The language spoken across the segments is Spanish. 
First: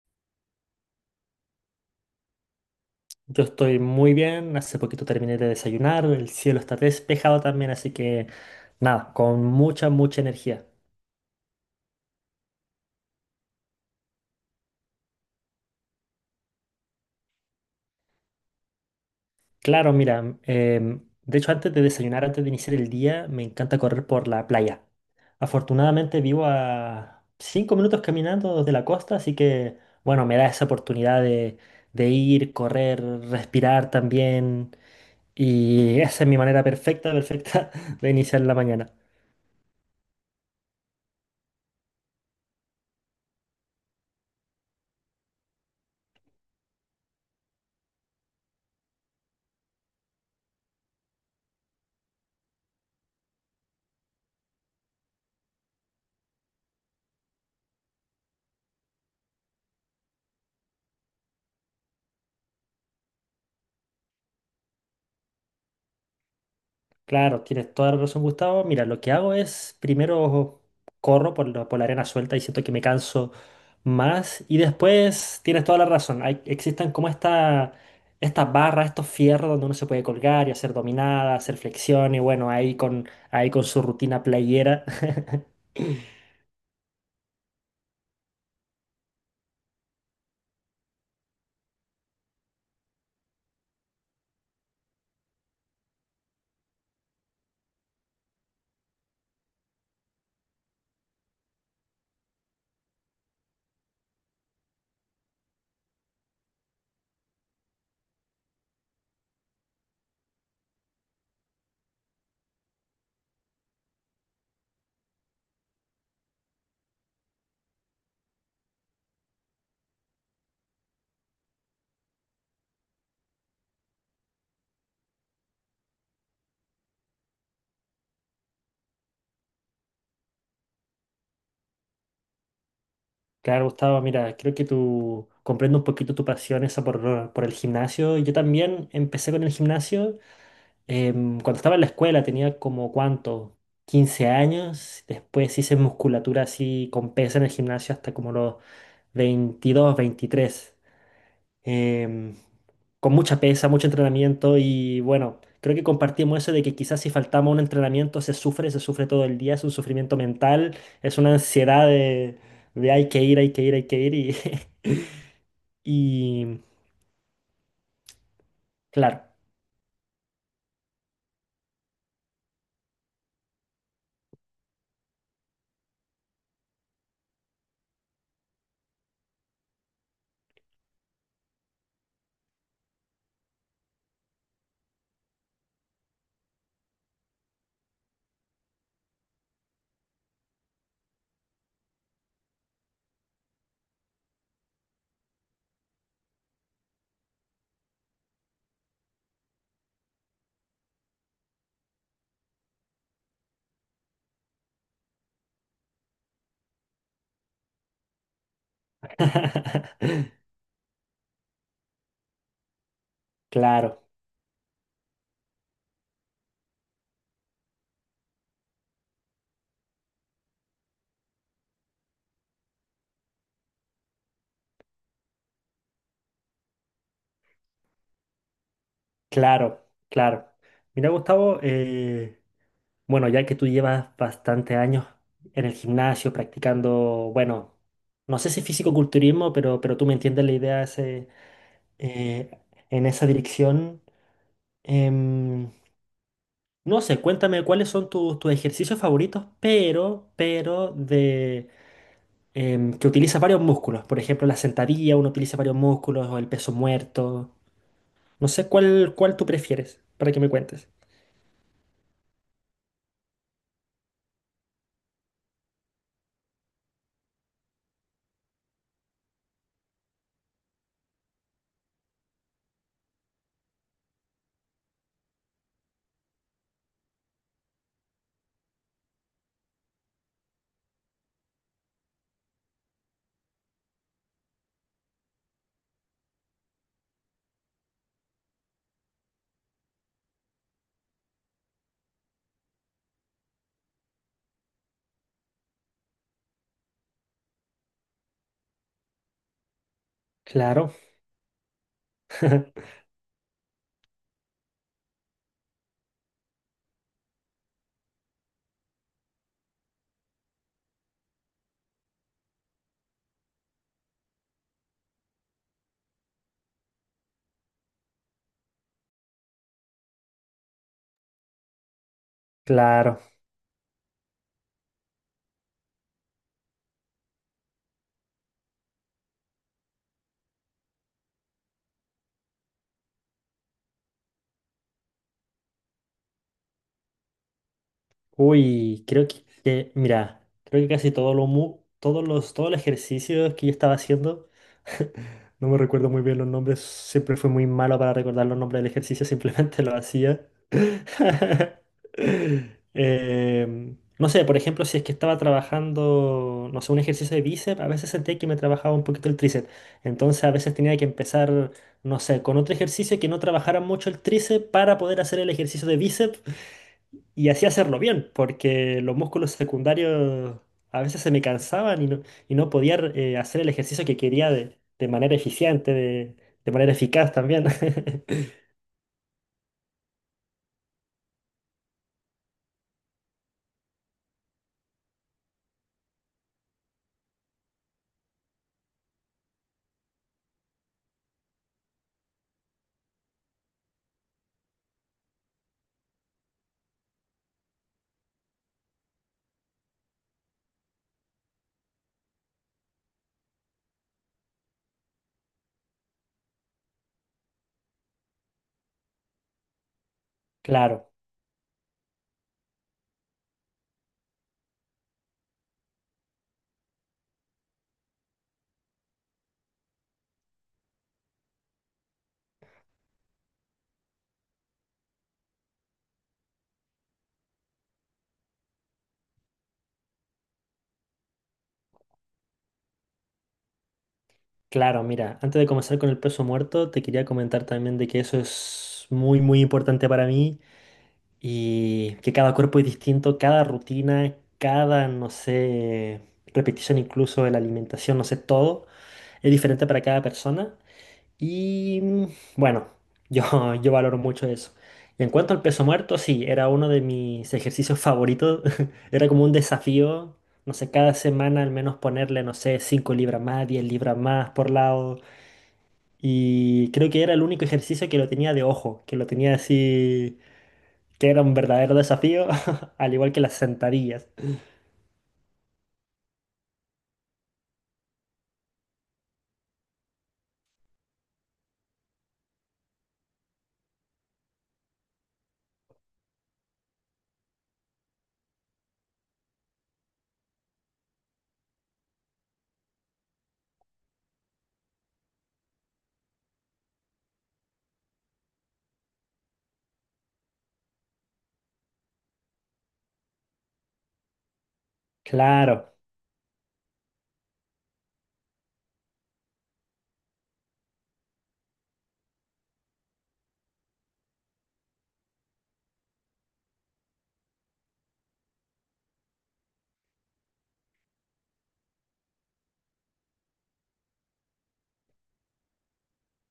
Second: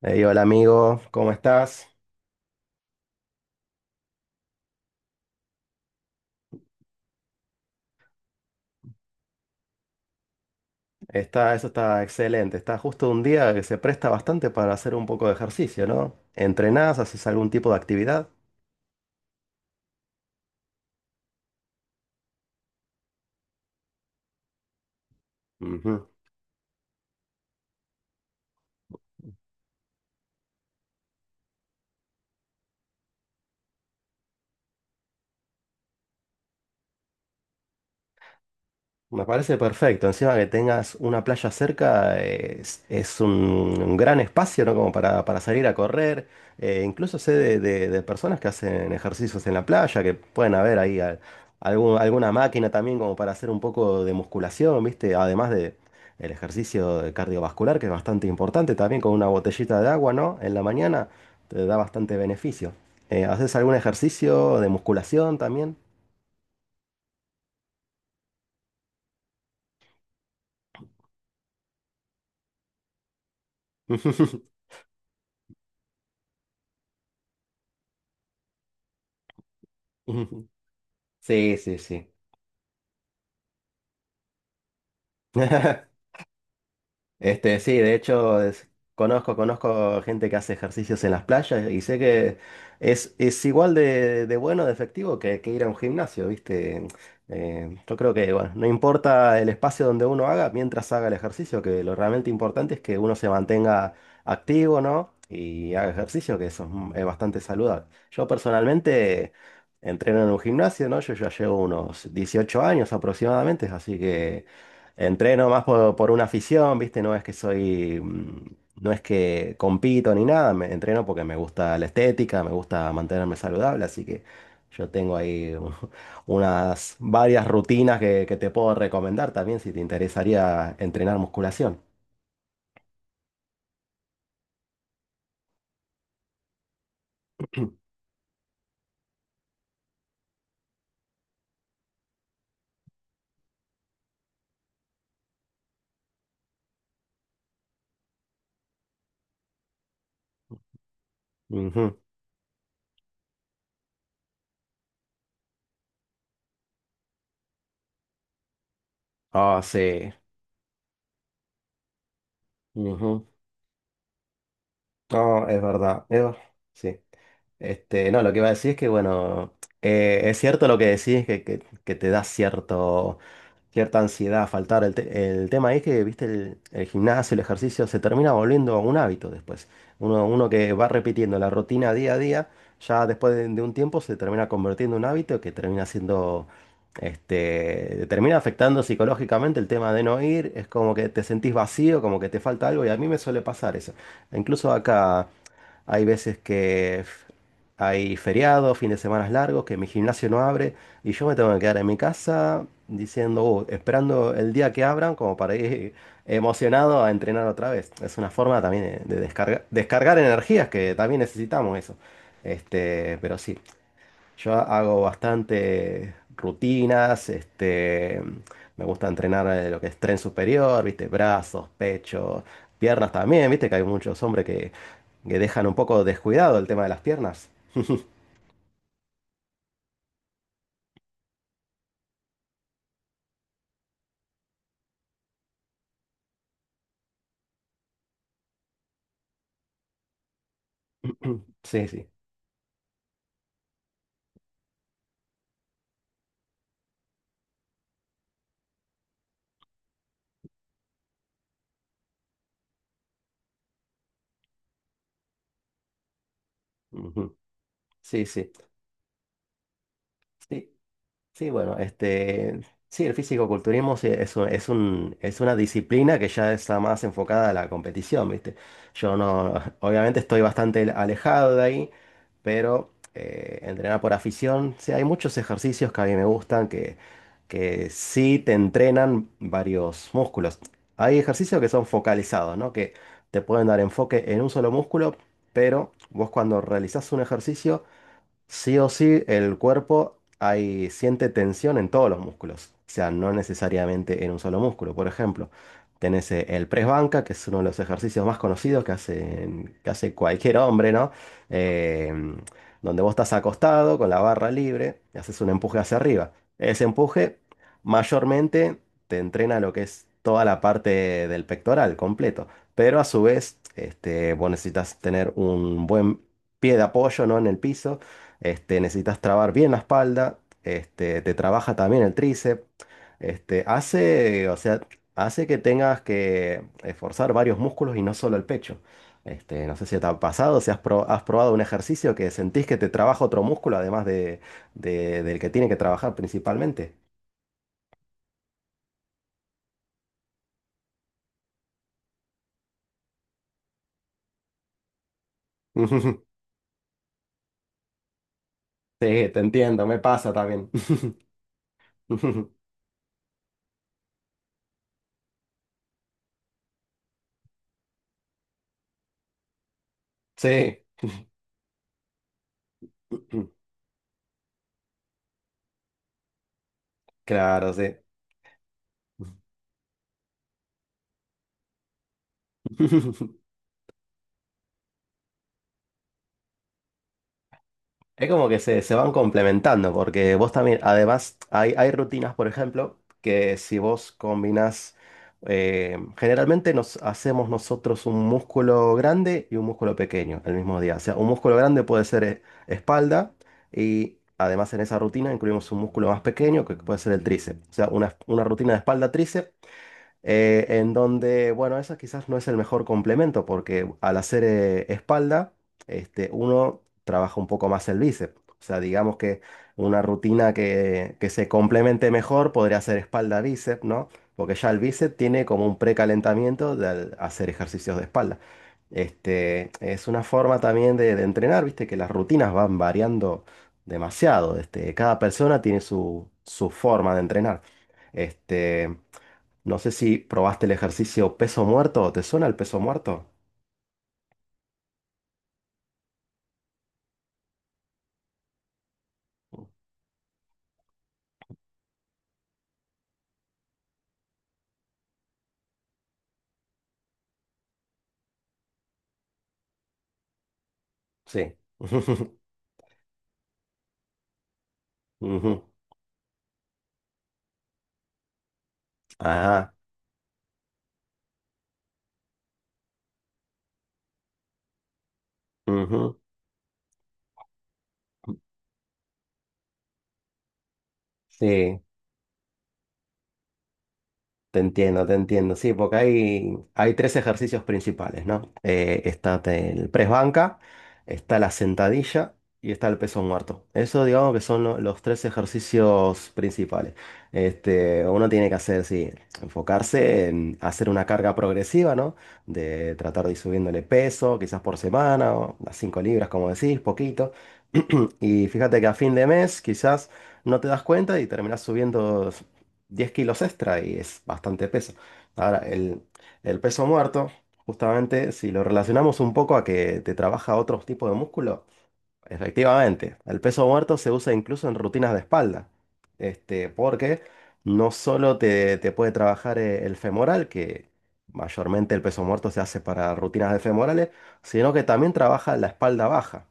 Ey, hola amigo, ¿cómo estás? Yo estoy muy bien, hace poquito terminé de desayunar, el cielo está despejado también, así que nada, con mucha, mucha energía. Eso está excelente. Está justo un día que se presta bastante para hacer un poco de ejercicio, ¿no? ¿Entrenás? ¿Haces algún tipo de actividad? Claro, mira, de hecho antes de desayunar, antes de iniciar el día, me encanta correr por la playa. Ujú. Afortunadamente vivo a 5 minutos caminando desde la costa, así que bueno, me da esa oportunidad de ir, correr, respirar también, y esa es mi manera perfecta, perfecta de iniciar la mañana. Me parece perfecto. Encima que tengas una playa cerca, es un gran espacio, ¿no? Como para salir a correr. Incluso sé de personas que hacen ejercicios en la playa, que pueden haber ahí alguna máquina también como para hacer un poco de musculación, ¿viste? Además de el ejercicio de cardiovascular, que es bastante importante, también con una botellita de agua, ¿no? En la mañana te da bastante beneficio. ¿Haces algún ejercicio de musculación también? Claro, tienes toda la razón, Gustavo. Mira, lo que hago es primero corro por la arena suelta y siento que me canso más. Y después tienes toda la razón. Hay, existen como estas barras, estos fierros donde uno se puede colgar y hacer dominadas, Sí, hacer sí, sí. flexiones. Y bueno, ahí con su rutina playera. Sí, de hecho, conozco, conozco gente que hace ejercicios en las playas y sé que es igual de bueno, de efectivo que ir a un gimnasio, ¿viste? Yo creo que, bueno, no importa el espacio donde uno haga, mientras haga el ejercicio, que lo realmente importante es que uno se mantenga activo, ¿no? Y haga ejercicio, que eso es, es bastante saludable. Yo personalmente entreno en un gimnasio, ¿no? Yo ya llevo unos 18 años aproximadamente, así que... Entreno más por una afición, ¿viste? No es que soy, no es que compito ni nada, me entreno porque me gusta la estética, me gusta mantenerme saludable, así que yo tengo ahí unas varias rutinas que te puedo recomendar también si te interesaría entrenar musculación. Claro, Gustavo, mira, creo que tú comprendo un poquito tu pasión esa por el gimnasio. Yo también empecé con el gimnasio. Cuando estaba en la escuela tenía como cuánto, 15 años, después hice musculatura así con pesa en el gimnasio hasta como los 22 23, Ujú. em, con mucha pesa, mucho entrenamiento y bueno, creo que compartimos eso de que quizás si faltamos un entrenamiento se sufre todo el día, Ah, es un sí. sufrimiento mental, es una ansiedad de hay que Ujú. ir, hay que ir, hay que ir y, No, es verdad. Y Sí. No, lo que iba a decir es que, claro, bueno, es cierto lo que decís, que te da cierto cierta ansiedad, faltar. El tema es que, viste, el gimnasio, el ejercicio, se termina volviendo un hábito después. Uno que va repitiendo la rutina día a día, ya después de un tiempo se termina convirtiendo en un hábito que termina siendo, termina afectando psicológicamente el tema de no ir. Es como que te sentís vacío, como que te falta algo y a mí me suele pasar eso. Incluso acá... Hay veces que hay feriados, fines de semana largos, que mi gimnasio no abre y yo me tengo que quedar en mi casa diciendo, esperando el día que abran como para ir emocionado a entrenar otra vez. Es una forma también de descargar, descargar energías que también necesitamos eso. Pero sí, claro. yo hago bastante rutinas, me gusta entrenar lo que es tren superior, ¿viste? Brazos, pecho, piernas también, ¿viste? Que hay muchos hombres que dejan un poco descuidado el tema de las piernas. Claro, claro. Mira, Gustavo, bueno, ya que tú llevas bastante años en el gimnasio practicando, bueno, no sé si físico-culturismo, pero tú me entiendes la idea ese, Sí, sí. eh, en esa dirección. Em, no sé, cuéntame cuáles son tus ejercicios favoritos, pero de que utilizas varios músculos. Por ejemplo, la sentadilla, uno utiliza varios músculos, o el peso Ujú. muerto. Sí, No sí. sé cuál tú prefieres para que me Sí. cuentes. Sí, bueno, sí, el físico-culturismo sí es una disciplina que ya está más enfocada a la competición, ¿viste? Yo no, obviamente estoy bastante alejado de ahí, pero entrenar por afición, sí, hay muchos ejercicios que a mí me gustan que sí te entrenan varios músculos. Hay ejercicios que son focalizados, ¿no? Que te pueden dar enfoque en un solo músculo, pero vos cuando realizás un ejercicio sí o sí, siente tensión en todos los músculos, o sea, no necesariamente en un solo músculo. Por ejemplo, tenés el press banca, que es uno de los ejercicios más conocidos que que hace cualquier hombre, Claro. ¿no? Eh, Donde vos estás acostado con la barra libre y haces un empuje hacia arriba. Ese empuje mayormente te entrena lo que es toda la parte del pectoral completo, pero a su vez, vos necesitas tener un buen pie de apoyo, ¿no? En el piso necesitas trabar bien la espalda, te trabaja también el tríceps, Claro. O sea, hace que tengas que esforzar varios músculos y no solo el pecho. No sé si te ha pasado, si has probado un ejercicio que sentís que te trabaja otro músculo además de, del que tiene que trabajar principalmente. Uy, creo mira, creo que casi todo todos los ejercicios que yo estaba haciendo, no me recuerdo muy bien los nombres, siempre fui muy malo para recordar los nombres del ejercicio, Sí, te simplemente entiendo, lo me pasa hacía. también. No sé, por ejemplo, si es que estaba trabajando, no sé, un ejercicio de bíceps, a veces sentía que me trabajaba un poquito el tríceps. Entonces a veces Sí, tenía que empezar, no sé, con otro ejercicio que no trabajara mucho el tríceps para poder hacer el ejercicio de bíceps. Y así claro, sí. hacerlo bien, porque los músculos secundarios a veces se me cansaban y no podía hacer el ejercicio que quería de, manera eficiente, de manera eficaz también. Es como que se van complementando, porque vos también, además, hay rutinas, por ejemplo, que si vos combinás, generalmente nos hacemos nosotros un músculo grande y un músculo pequeño el mismo día. O sea, un músculo grande puede ser espalda y además en esa rutina incluimos un músculo más pequeño que puede ser el tríceps. O sea, una rutina de espalda-tríceps en donde, bueno, eso quizás no es el mejor complemento porque al hacer espalda, uno trabaja un poco más el bíceps. O sea, digamos que una rutina Claro, que se complemente mejor podría ser espalda-bíceps, ¿no? Porque ya el bíceps tiene como un precalentamiento de al hacer ejercicios de espalda. Es una forma también de entrenar, viste, que las rutinas van variando demasiado. Cada persona tiene su, su forma de entrenar. Este, no sé si probaste el ejercicio peso muerto. ¿Te suena el peso muerto? claro, mira, antes de comenzar con el peso muerto, te quería comentar también de que eso es muy, muy importante para mí y que cada cuerpo es distinto, cada rutina, cada, no sé, repetición incluso de la alimentación, no sé, todo es diferente para cada persona. Sí. Y bueno, yo, yo valoro mucho eso. Y en cuanto al Ujú. peso muerto, sí, era uno de mis ejercicios favoritos. Era como un Ajá. desafío, no sé, cada semana al menos ponerle, no sé, 5 libras más, 10 libras más por lado. Ujú. Y creo que era el único ejercicio que lo tenía de ojo, que lo tenía así, que era un Sí. verdadero desafío, al igual que las sentadillas. Te entiendo, te entiendo. Sí, porque hay tres ejercicios principales, ¿no? Está el press banca, está la sentadilla y está el peso muerto. Eso, digamos que son los tres ejercicios principales. Uno tiene que hacer, sí, enfocarse en hacer una carga progresiva, ¿no? De tratar de ir subiéndole peso, quizás por semana, o las 5 libras, como decís, poquito. Y fíjate que a fin de mes, quizás no te das cuenta y terminás subiendo 10 kilos extra y es bastante peso. Ahora, Claro. El peso muerto, justamente si lo relacionamos un poco a que te trabaja otros tipos de músculo, efectivamente, el peso muerto se usa incluso en rutinas de espalda, porque no solo te puede trabajar el femoral, que mayormente el peso muerto se hace para rutinas de femorales, sino que también trabaja la espalda baja.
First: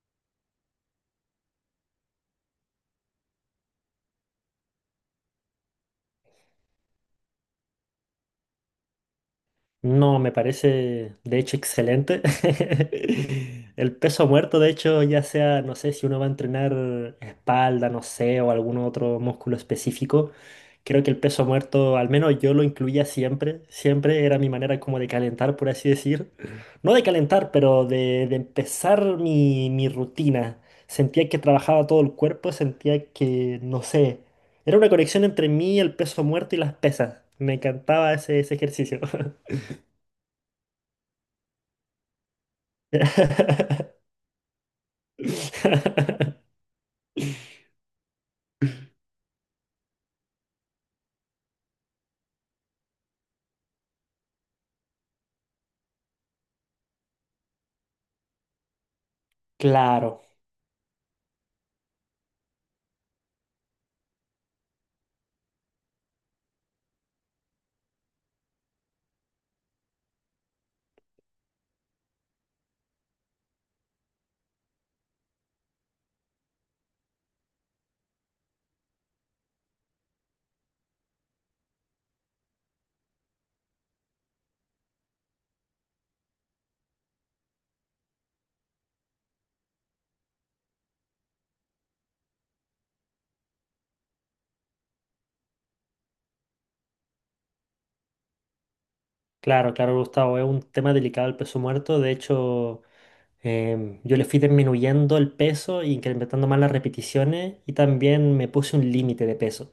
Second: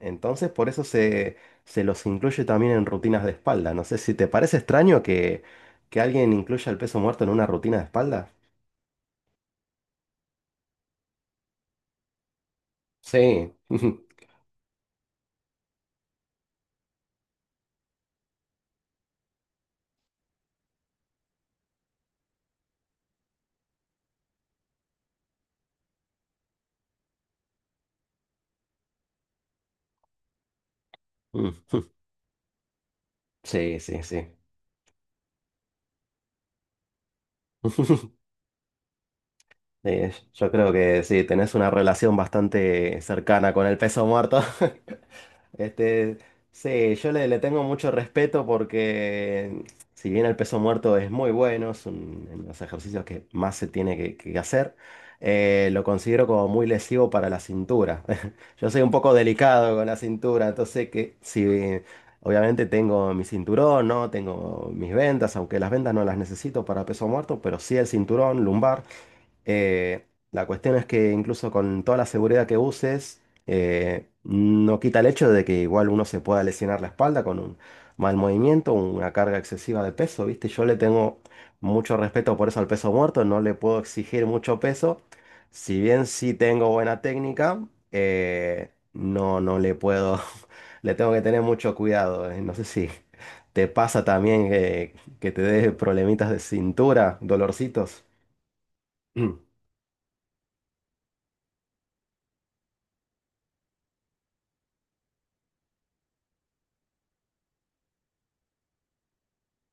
Entonces, por eso se los incluye también en rutinas de espalda. No sé si te parece extraño que alguien incluya el peso muerto en una rutina de espalda. No, me parece de hecho excelente. Sí. El peso muerto, de hecho, ya sea, no sé, si uno va a entrenar espalda, no sé, o algún otro músculo específico, creo que el peso muerto, al menos yo lo incluía siempre, siempre era mi manera como de calentar, por así decir. No de calentar, pero de empezar mi rutina. Sentía que Mm. trabajaba todo el cuerpo, sentía que, Sí, no sí, sé, sí. era una conexión entre mí, el peso muerto y las pesas. Me encantaba ese ejercicio. Sí, yo creo que sí, tenés una relación bastante cercana con el peso muerto. Este, sí, yo le tengo mucho respeto porque si bien el peso muerto es muy bueno, en los ejercicios que más se tiene que hacer, lo considero como muy lesivo para la cintura. Yo soy un poco delicado con la Claro, cintura, entonces que si obviamente tengo mi cinturón, ¿no? Tengo mis vendas, aunque las vendas no las necesito para peso muerto, pero sí el cinturón lumbar. Eh, la cuestión es que incluso con toda la seguridad que uses, no quita el hecho de que igual uno se pueda lesionar la espalda con un mal movimiento, una carga excesiva de peso, ¿viste? Yo le tengo mucho respeto por eso al peso muerto, no le puedo exigir mucho peso. Si bien sí tengo buena técnica, no le puedo, le tengo que tener mucho cuidado. No sé si te pasa también que te dé problemitas de cintura, dolorcitos. claro, claro, Gustavo. Es un tema delicado el peso muerto. De hecho, yo le fui disminuyendo el peso, y incrementando más las repeticiones y también me puse un límite de peso.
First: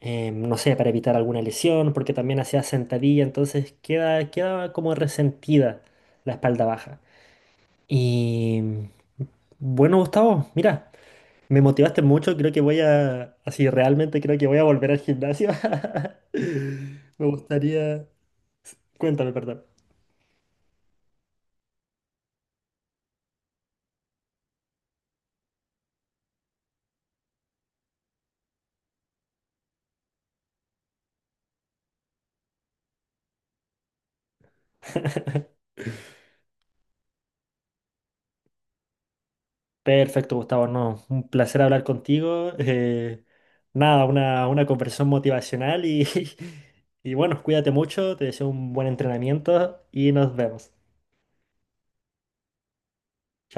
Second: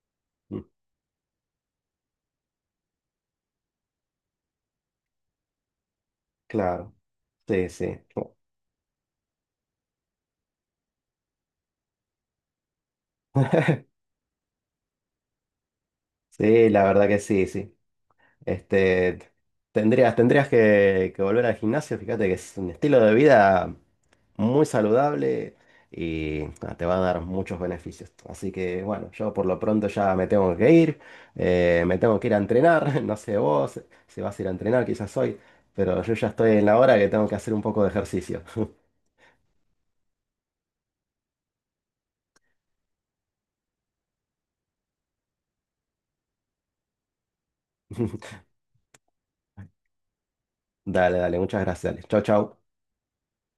No sé, para evitar alguna lesión, porque también hacía sentadilla, entonces queda como resentida la espalda Claro, baja. sí, sí. Oh, Y bueno, Gustavo, mira. Me motivaste mucho, creo que voy a, así realmente creo que voy a volver al gimnasio. sí, la verdad que Me sí, sí. gustaría... Este, Cuéntame, perdón. Tendrías que volver al gimnasio, fíjate que es un estilo de vida muy saludable y te va a dar muchos beneficios. Así que bueno, yo por lo pronto ya me tengo que ir, me tengo que ir a entrenar, no sé vos si vas a ir a entrenar, quizás hoy, pero yo ya estoy en la hora que tengo que hacer un poco de ejercicio. Perfecto, Gustavo, no, un placer hablar contigo. Nada, una conversación motivacional y, y bueno, cuídate mucho, te deseo un buen entrenamiento y nos vemos. Chao. Dale, dale, muchas gracias. Dale. Chau, chau.